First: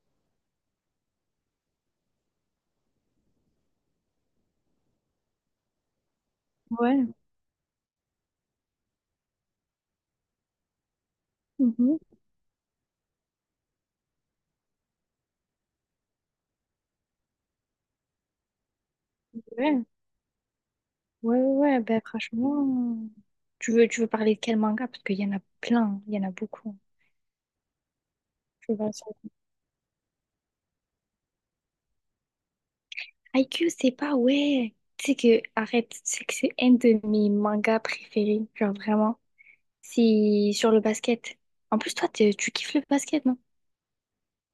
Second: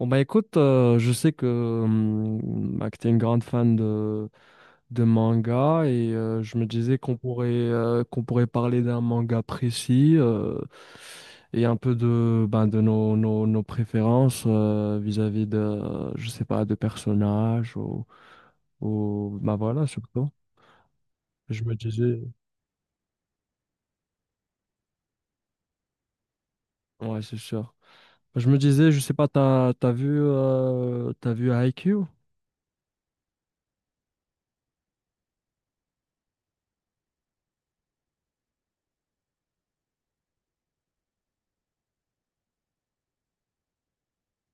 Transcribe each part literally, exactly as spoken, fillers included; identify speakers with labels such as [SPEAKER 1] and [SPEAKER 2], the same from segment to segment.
[SPEAKER 1] Bon bah écoute, euh, je sais que, hum, bah, que tu es une grande fan de, de manga et euh, je me disais
[SPEAKER 2] Ouais.
[SPEAKER 1] qu'on pourrait, euh, qu'on pourrait parler d'un manga précis euh, et un peu
[SPEAKER 2] Mhm.
[SPEAKER 1] de, ben, de nos, nos, nos préférences euh, vis-à-vis de, euh, je sais pas, de personnages ou, ou bah
[SPEAKER 2] Ouais.
[SPEAKER 1] voilà, surtout.
[SPEAKER 2] Ouais, ouais,
[SPEAKER 1] Je me
[SPEAKER 2] ouais. Ben,
[SPEAKER 1] disais,
[SPEAKER 2] franchement, tu veux, tu veux parler de quel manga? Parce qu'il y en a plein, il y en a beaucoup.
[SPEAKER 1] ouais, c'est sûr. Je me
[SPEAKER 2] Je vais voir
[SPEAKER 1] disais, je
[SPEAKER 2] ça.
[SPEAKER 1] sais pas, t'as, t'as vu, euh, t'as vu Haikyuu?
[SPEAKER 2] Q c'est pas, ouais. Tu sais que, arrête, tu sais que c'est un de mes mangas préférés, genre vraiment. C'est sur le basket. En plus, toi, t'es- tu kiffes le basket, non?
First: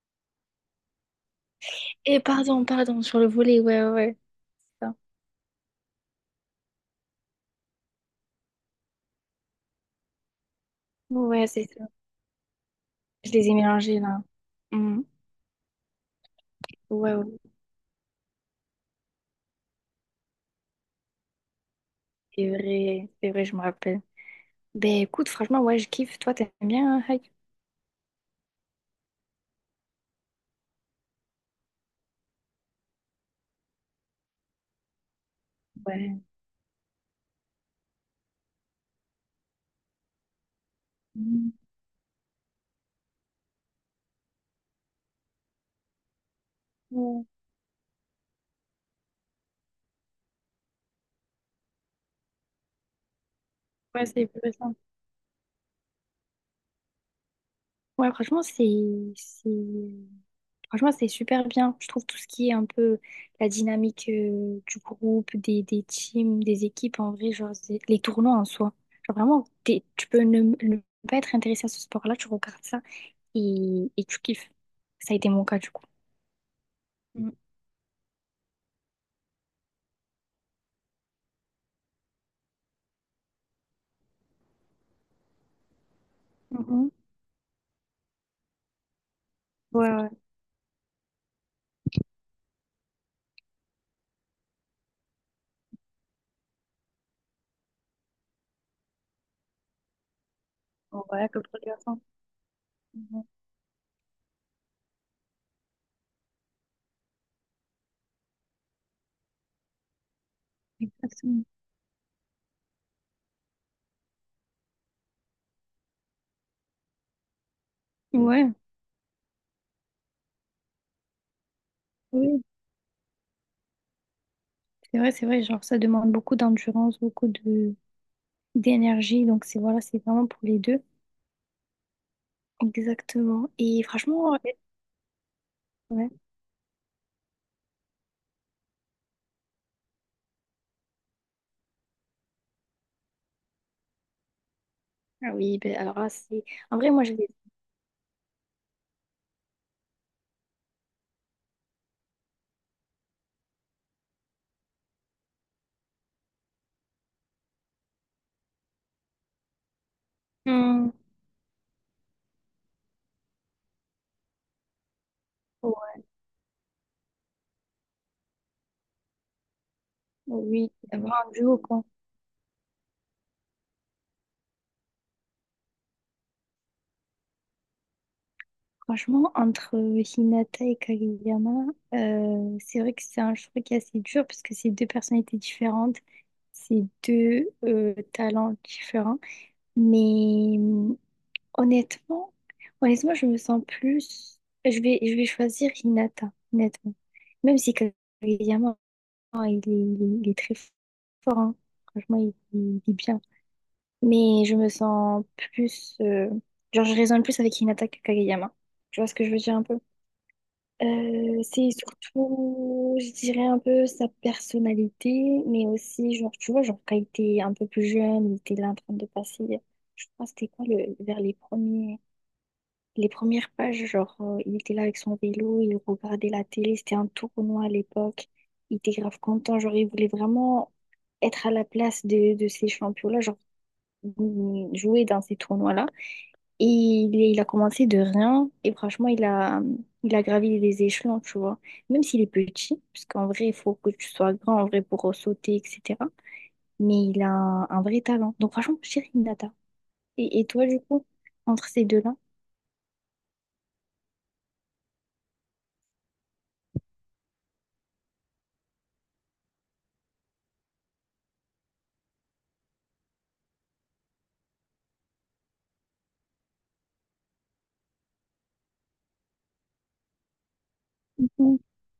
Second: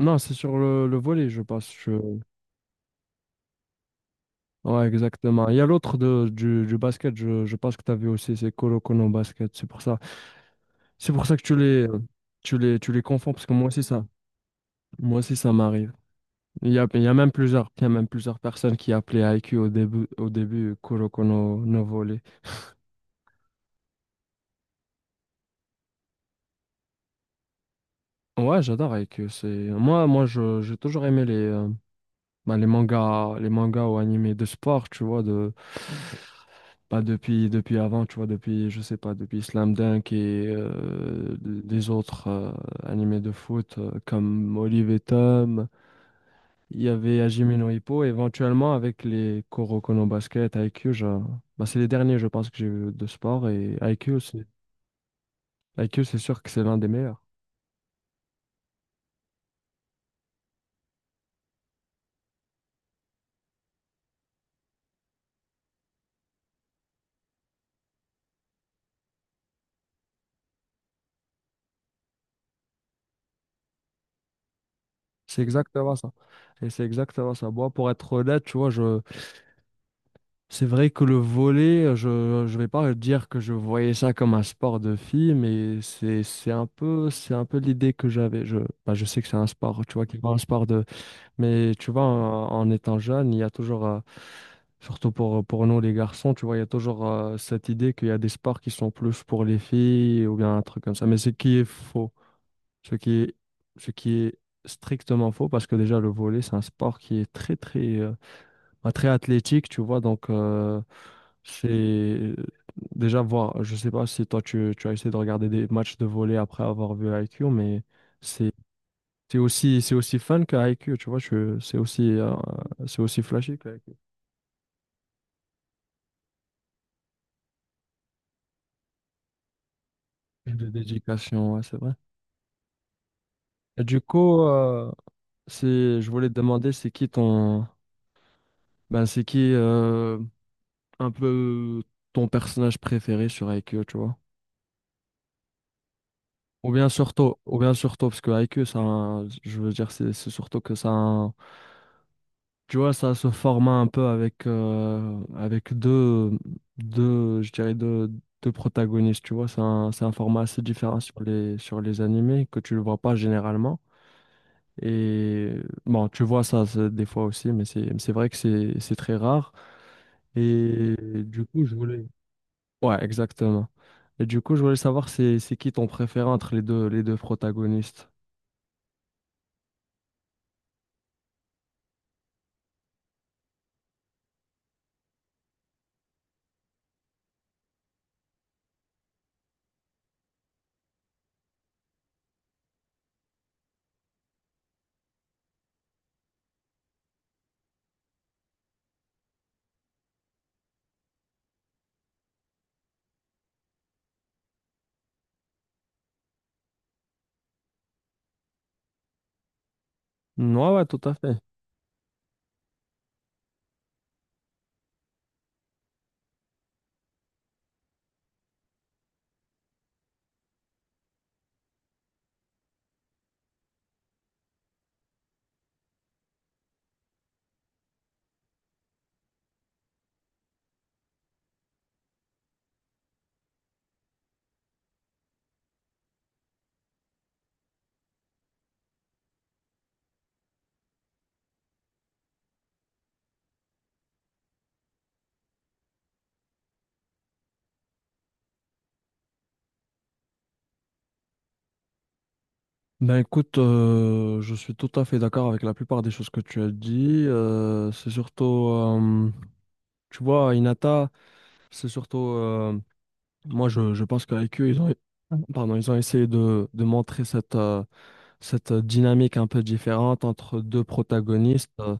[SPEAKER 1] Non, c'est sur le, le volet, je pense.
[SPEAKER 2] Et pardon, pardon, sur le volley, ouais, ouais, ouais.
[SPEAKER 1] Ouais,
[SPEAKER 2] C'est ça.
[SPEAKER 1] exactement. Il y a l'autre de- du, du basket, je, je pense que tu as vu aussi, c'est Colo Colo basket. C'est pour ça, c'est pour ça que
[SPEAKER 2] Ouais,
[SPEAKER 1] tu
[SPEAKER 2] c'est ça.
[SPEAKER 1] les, tu les, tu les
[SPEAKER 2] Je
[SPEAKER 1] confonds, parce
[SPEAKER 2] les
[SPEAKER 1] que
[SPEAKER 2] ai
[SPEAKER 1] moi aussi,
[SPEAKER 2] mélangés
[SPEAKER 1] ça,
[SPEAKER 2] là. Mhm.
[SPEAKER 1] moi aussi, ça m'arrive. Il y a, il y a
[SPEAKER 2] Ouais,
[SPEAKER 1] même
[SPEAKER 2] ouais,
[SPEAKER 1] plusieurs, il y a même plusieurs personnes qui appelaient Haikyuu au début, au début Colo Colo no Volley.
[SPEAKER 2] c'est vrai, c'est vrai, je me rappelle. Ben écoute, franchement, ouais, je kiffe. Toi, t'aimes bien hein.
[SPEAKER 1] Ouais, j'adore Haikyuu. C'est, moi, moi, je, j'ai toujours aimé les, euh, ben, les mangas, les mangas ou animés de sport, tu vois, de,
[SPEAKER 2] Ouais.
[SPEAKER 1] Pas depuis, depuis avant, tu vois, depuis, je sais pas, depuis Slam Dunk et euh,
[SPEAKER 2] Mm.
[SPEAKER 1] les autres euh, animés de foot euh, comme Olive et Tom, il y avait
[SPEAKER 2] Ouais.
[SPEAKER 1] Hajime no Ippo, éventuellement avec les Kuroko no Basket, Haikyuu, je- bah, c'est les derniers, je pense, que j'ai vu de sport, et
[SPEAKER 2] Ouais,
[SPEAKER 1] Haikyuu,
[SPEAKER 2] c'est
[SPEAKER 1] c'est
[SPEAKER 2] plus simple.
[SPEAKER 1] Haikyuu, c'est sûr que c'est l'un des meilleurs.
[SPEAKER 2] Ouais, franchement, c'est, c'est, franchement, c'est super bien. Je trouve tout ce qui est un peu la dynamique euh, du groupe, des, des teams, des équipes, en vrai, genre, c'est- les tournois en soi. Genre, vraiment, t'es- tu peux ne, ne pas être intéressé à ce sport-là, tu regardes ça et, et tu kiffes. Ça a été
[SPEAKER 1] C'est
[SPEAKER 2] mon cas, du coup.
[SPEAKER 1] exactement ça. Et c'est
[SPEAKER 2] Mm.
[SPEAKER 1] exactement ça. Moi, pour être honnête, tu vois, je, c'est vrai que le volley, je je vais pas dire que je voyais ça comme un sport de filles, mais c'est c'est un
[SPEAKER 2] Mhm.
[SPEAKER 1] peu c'est un peu l'idée que j'avais. Je bah, je sais que c'est un sport,
[SPEAKER 2] Ouais,
[SPEAKER 1] tu vois,
[SPEAKER 2] ouais.
[SPEAKER 1] qui est pas un sport de, mais tu vois, en, en étant jeune, il y a toujours, euh, surtout pour pour nous les garçons, tu vois, il y a toujours euh, cette idée qu'il y a des sports qui sont plus pour les filles ou bien un truc comme
[SPEAKER 2] Bon,
[SPEAKER 1] ça. Mais
[SPEAKER 2] voilà,
[SPEAKER 1] ce
[SPEAKER 2] comme
[SPEAKER 1] qui
[SPEAKER 2] pour
[SPEAKER 1] est
[SPEAKER 2] les garçons.
[SPEAKER 1] faux, ce qui
[SPEAKER 2] Mhm.
[SPEAKER 1] est ce qui est strictement faux, parce que déjà le volley, c'est un sport qui est très très euh, bah, très athlétique, tu vois, donc. euh,
[SPEAKER 2] Exactement.
[SPEAKER 1] C'est déjà voir, je sais pas si toi tu, tu as essayé de regarder des matchs de volley après avoir vu Haikyuu, mais c'est
[SPEAKER 2] Ouais,
[SPEAKER 1] c'est aussi, c'est aussi fun que Haikyuu, tu vois, je- c'est aussi, euh,
[SPEAKER 2] oui,
[SPEAKER 1] c'est aussi flashy que Haikyuu.
[SPEAKER 2] c'est vrai, c'est vrai. Genre, ça demande beaucoup d'endurance, beaucoup de, d'énergie. Donc, c'est voilà, c'est vraiment pour les
[SPEAKER 1] De
[SPEAKER 2] deux.
[SPEAKER 1] dédication, ouais, c'est vrai.
[SPEAKER 2] Exactement. Et
[SPEAKER 1] Et du
[SPEAKER 2] franchement.
[SPEAKER 1] coup, euh, c'est,
[SPEAKER 2] Ouais.
[SPEAKER 1] je voulais te demander, c'est qui ton, ben, c'est qui euh, un peu ton personnage préféré sur Haikyuu, tu vois?
[SPEAKER 2] Ah oui, ben alors là, c'est...
[SPEAKER 1] Ou
[SPEAKER 2] En
[SPEAKER 1] bien
[SPEAKER 2] vrai, moi, je vais...
[SPEAKER 1] surtout, ou bien surtout, parce que Haikyuu, ça, a un- je veux dire, c'est c'est surtout que ça. a un- Tu vois, ça se format un peu avec, euh, avec deux, deux, je dirais deux, deux protagonistes, tu vois. C'est un, c'est un format assez
[SPEAKER 2] Hmm.
[SPEAKER 1] différent sur les, sur les animés que tu ne vois pas généralement. Et
[SPEAKER 2] Ouais,
[SPEAKER 1] bon, tu vois ça c'est- des fois aussi, mais c'est, c'est vrai que c'est, c'est très rare.
[SPEAKER 2] oui,
[SPEAKER 1] Et
[SPEAKER 2] vraiment un
[SPEAKER 1] du
[SPEAKER 2] duo,
[SPEAKER 1] coup, je
[SPEAKER 2] quoi.
[SPEAKER 1] voulais... Ouais, exactement. Et du coup, je voulais savoir c'est, c'est qui ton préféré entre les deux, les deux protagonistes.
[SPEAKER 2] Franchement, entre Hinata et Kageyama, euh, c'est vrai que c'est un choix qui est assez dur parce que c'est deux personnalités différentes, c'est deux euh, talents différents. Mais hum, honnêtement, honnêtement, je me sens plus... Je vais, je vais choisir Hinata, honnêtement. Même si Kageyama, oh, il est, il est- il est très fort, hein. Franchement, il, il est bien. Mais je me sens plus. euh, Genre, je raisonne plus avec Hinata que Kageyama. Tu vois ce que je veux dire un peu?
[SPEAKER 1] Ouais, ouais, tout à fait.
[SPEAKER 2] Euh, c'est surtout, je dirais un peu sa personnalité, mais aussi, genre, tu vois, genre, quand il était un peu plus jeune, il était là en train de passer, je crois, c'était quoi, le, vers les premiers. Les premières pages, genre, euh, il était là avec son vélo, il regardait la télé, c'était un tournoi à l'époque. Il était grave content, genre, il voulait vraiment être à la place de, de ces champions-là, genre, mm, jouer dans ces tournois-là. Et il, il a commencé de rien, et franchement, il a, il a gravi les échelons, tu vois. Même s'il est petit, parce qu'en vrai, il faut que tu sois grand, en vrai, pour sauter, et cetera. Mais il a un, un vrai talent. Donc, franchement, chérie Nata. Et, et toi, du coup, entre ces deux-là?
[SPEAKER 1] Ben écoute, euh, je suis tout à fait d'accord avec la plupart des choses que tu as dit. Euh, c'est surtout, euh, tu vois, Inata, c'est surtout, euh, moi je, je pense qu'avec eux, ils ont, pardon, ils ont essayé de, de montrer cette, euh, cette dynamique un peu différente entre deux
[SPEAKER 2] Mmh.
[SPEAKER 1] protagonistes, euh,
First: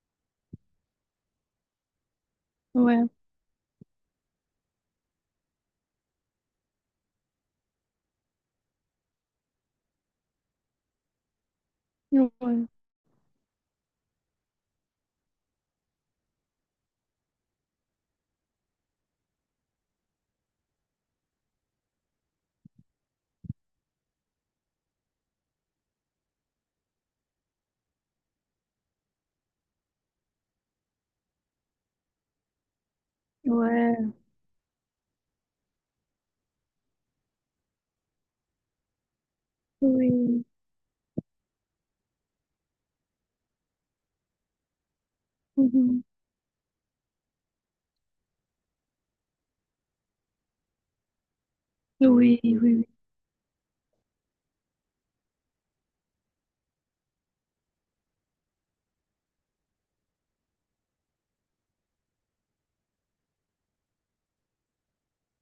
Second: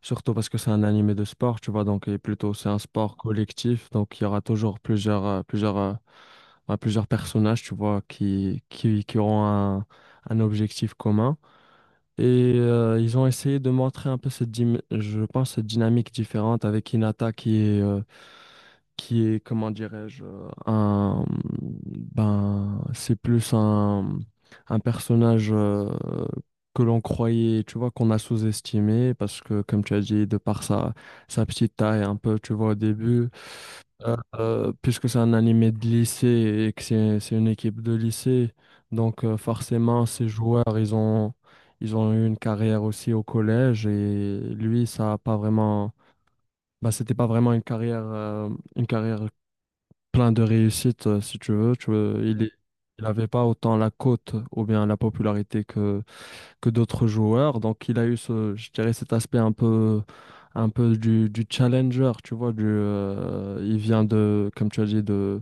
[SPEAKER 1] surtout parce que c'est un animé de sport, tu vois, donc et plutôt c'est un
[SPEAKER 2] Ouais,
[SPEAKER 1] sport collectif, donc il y aura toujours plusieurs, euh, plusieurs, euh, ouais, plusieurs personnages, tu vois, qui, qui, qui auront un un objectif commun. Et
[SPEAKER 2] ouais,
[SPEAKER 1] euh, ils ont essayé de montrer un peu cette, dim- je pense, cette dynamique différente avec Hinata qui est, euh, qui est, comment dirais-je, euh, un, ben, c'est plus un, un personnage euh, que l'on croyait, tu vois, qu'on a sous-estimé parce que, comme tu as dit, de par sa, sa petite taille un peu, tu vois, au début.
[SPEAKER 2] ouais,
[SPEAKER 1] Euh, euh, puisque c'est un animé de lycée et que c'est c'est une équipe de lycée, donc euh, forcément ces
[SPEAKER 2] oui,
[SPEAKER 1] joueurs ils ont ils ont eu une carrière aussi au collège, et lui ça a pas vraiment,
[SPEAKER 2] mhm.
[SPEAKER 1] bah c'était pas vraiment une carrière, euh, une carrière plein de réussite, euh, si tu veux tu veux
[SPEAKER 2] Oui,
[SPEAKER 1] il est-
[SPEAKER 2] oui, oui,
[SPEAKER 1] il avait pas autant la cote ou bien la popularité que que d'autres joueurs, donc il a eu ce, je dirais, cet aspect un peu un peu du, du challenger, tu vois, du, euh, il vient de, comme tu as dit, de,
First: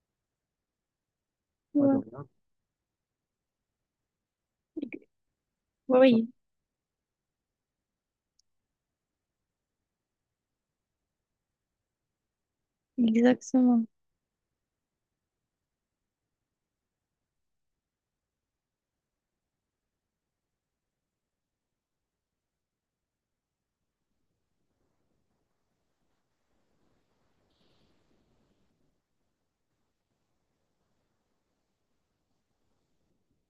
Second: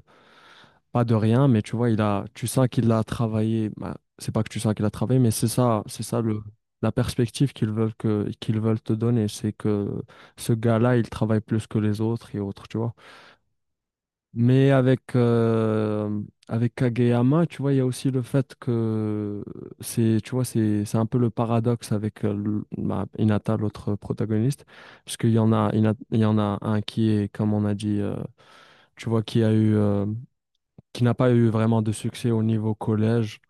[SPEAKER 1] pas de rien, mais tu vois, il
[SPEAKER 2] ouais.
[SPEAKER 1] a, tu sens qu'il a travaillé. Bah, c'est pas que tu sens qu'il a travaillé, mais c'est ça, c'est ça
[SPEAKER 2] Oui,
[SPEAKER 1] le, la perspective qu'ils veulent que, qu'ils veulent te donner, c'est que ce gars-là, il travaille plus que les autres et autres, tu vois.
[SPEAKER 2] exactement.
[SPEAKER 1] Mais avec euh, avec Kageyama, tu vois, il y a aussi le fait que c'est, tu vois, c'est c'est un peu le paradoxe avec euh, le- bah, Hinata, l'autre protagoniste, parce qu'il y en a, il y en a il y en a un qui est, comme on a dit, euh, tu vois, qui a eu euh, qui n'a pas eu vraiment de succès au niveau collège.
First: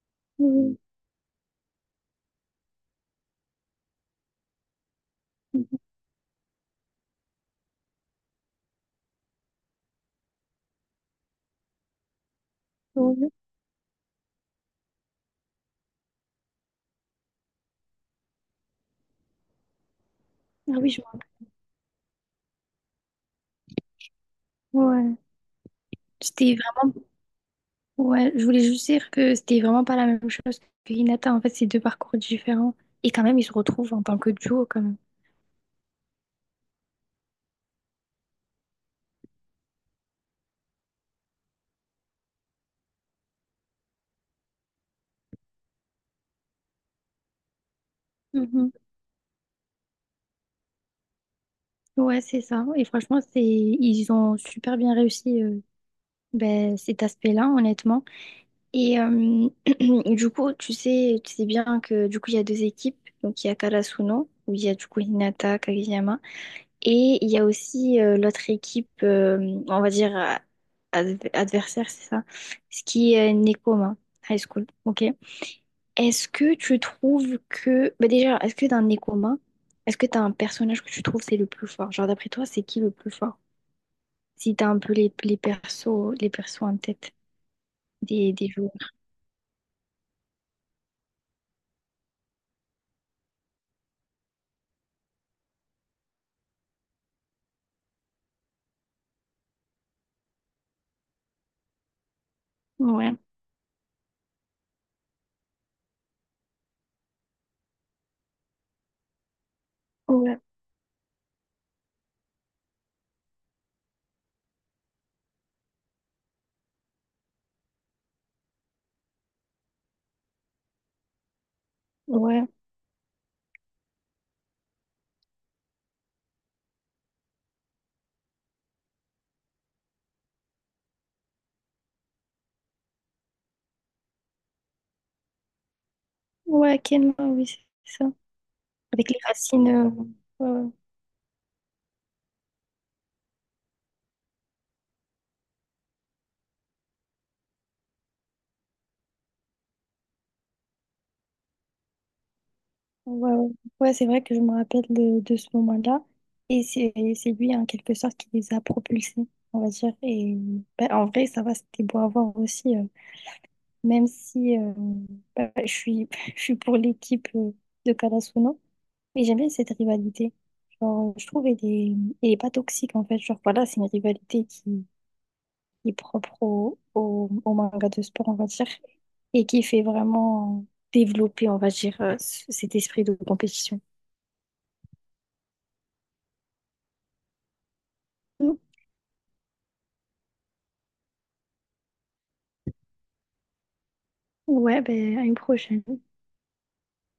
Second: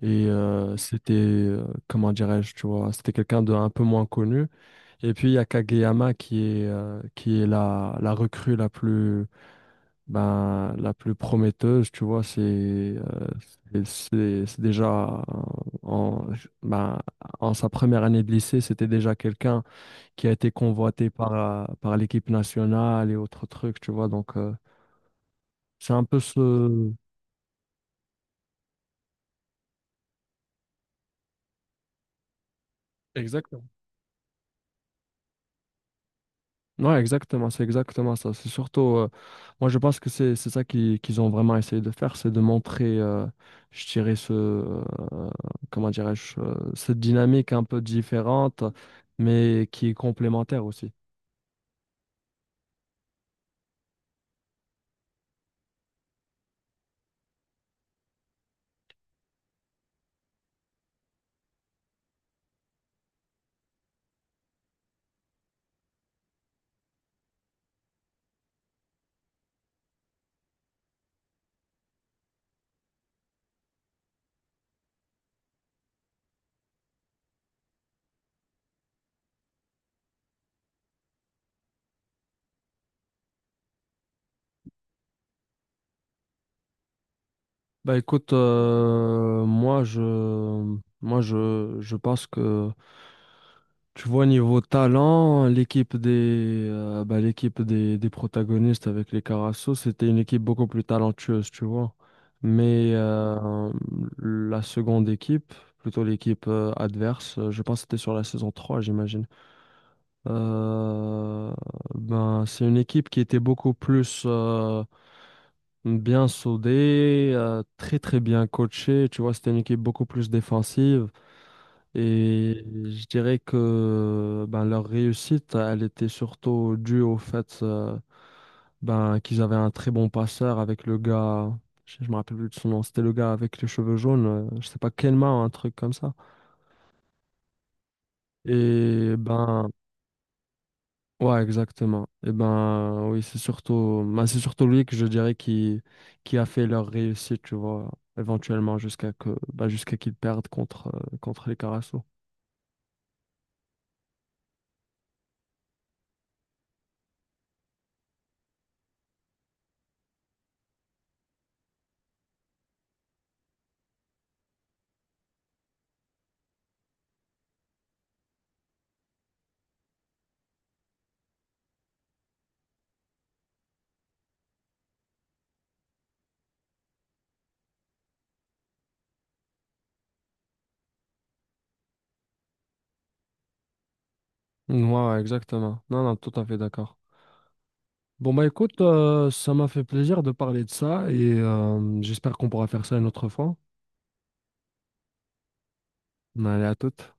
[SPEAKER 1] Et euh,
[SPEAKER 2] Oui,
[SPEAKER 1] c'était, euh, comment dirais-je, tu vois, c'était quelqu'un de un peu moins connu. Et puis il y a
[SPEAKER 2] mhm.
[SPEAKER 1] Kageyama qui est, euh, qui est la, la recrue la plus, ben, la plus prometteuse, tu vois. C'est euh,
[SPEAKER 2] Ouais.
[SPEAKER 1] c'est c'est- c'est déjà en, ben, en sa première année de lycée, c'était déjà quelqu'un qui a été
[SPEAKER 2] Ah oui, je
[SPEAKER 1] convoité
[SPEAKER 2] vois.
[SPEAKER 1] par, euh, par l'équipe nationale et autres trucs, tu vois. Donc euh,
[SPEAKER 2] Ouais,
[SPEAKER 1] c'est un peu
[SPEAKER 2] c'était
[SPEAKER 1] ce.
[SPEAKER 2] vraiment. Ouais, je voulais juste dire que c'était vraiment pas la même chose que Hinata. En fait, c'est deux parcours différents. Et quand même, ils se
[SPEAKER 1] Exactement.
[SPEAKER 2] retrouvent en tant que duo, quand même.
[SPEAKER 1] Ouais, exactement, c'est exactement ça. C'est surtout, euh, moi je pense que c'est c'est ça qui- qu'ils ont vraiment essayé de faire, c'est de montrer, euh, je dirais, ce, euh, comment dirais-je, euh, cette dynamique un peu différente,
[SPEAKER 2] Mhm.
[SPEAKER 1] mais qui est complémentaire aussi.
[SPEAKER 2] Ouais, c'est ça. Et franchement, c'est ils ont super bien réussi euh, ben, cet aspect-là, honnêtement. Et euh, du coup, tu sais, tu sais bien que du coup, il y a deux équipes. Donc, il y a Karasuno, où il y a du coup Hinata, Kageyama. Et il y a aussi euh, l'autre équipe, euh, on va dire euh, adv- adversaire, c'est ça, ce qui est Nekoma High School. Ok. Est-ce que tu trouves que. Bah, déjà, est-ce que dans Nekoma, est-ce que tu as un personnage que tu trouves c'est le plus fort? Genre, d'après toi, c'est qui le plus fort? Si tu as un peu les, les persos, les persos en tête
[SPEAKER 1] Bah écoute,
[SPEAKER 2] des, des joueurs.
[SPEAKER 1] euh, moi je, moi je, je pense que tu vois, niveau talent, l'équipe des, euh, bah, l'équipe des, des protagonistes avec les Carasso, c'était une équipe beaucoup plus talentueuse, tu vois. Mais
[SPEAKER 2] Ouais,
[SPEAKER 1] euh, la seconde équipe, plutôt l'équipe euh, adverse, euh, je pense que c'était sur la saison trois, j'imagine.
[SPEAKER 2] ouais,
[SPEAKER 1] Euh, ben, c'est une équipe qui était beaucoup plus euh, bien soudée, euh, très très bien coachée, tu vois, c'était une équipe beaucoup plus défensive.
[SPEAKER 2] ouais,
[SPEAKER 1] Et je dirais que ben, leur réussite, elle était surtout due au fait, euh, ben, qu'ils avaient un très bon passeur avec le gars, je je me rappelle plus de son nom, c'était le gars avec les cheveux jaunes, euh, je sais pas, Kelma, un truc comme ça.
[SPEAKER 2] ouais, quel oui, c'est ça. Avec
[SPEAKER 1] Et
[SPEAKER 2] les racines.
[SPEAKER 1] ben,
[SPEAKER 2] euh, ouais, ouais,
[SPEAKER 1] ouais, exactement. Et ben, oui, c'est surtout, ben, c'est surtout lui que je dirais qui, qui a fait leur réussite, tu vois, éventuellement jusqu'à que, ben, jusqu'à qu'ils perdent contre, euh, contre les Carasso.
[SPEAKER 2] ouais. Ouais. Ouais, c'est vrai que je me rappelle de, de ce moment-là. Et c'est c'est lui, en quelque sorte, qui les a propulsés, on va dire. Et bah, en vrai, ça va, c'était beau à voir aussi. euh, même si euh, bah, je suis, je suis pour l'équipe euh, de Kalasuno, mais j'aime bien cette rivalité. Genre, je trouve qu'elle est, elle est pas toxique, en fait. Genre, voilà, c'est une rivalité qui qui est propre au, au, au manga de sport, on va dire, et qui fait vraiment développer, on va dire, euh, c- cet esprit de compétition.
[SPEAKER 1] Ouais, ouais, exactement. Non, non, tout à fait d'accord. Bon, bah écoute, euh, ça m'a fait plaisir de parler de ça et euh, j'espère qu'on pourra faire ça une autre fois.
[SPEAKER 2] Ouais, ben, à une prochaine.
[SPEAKER 1] Allez, à toute.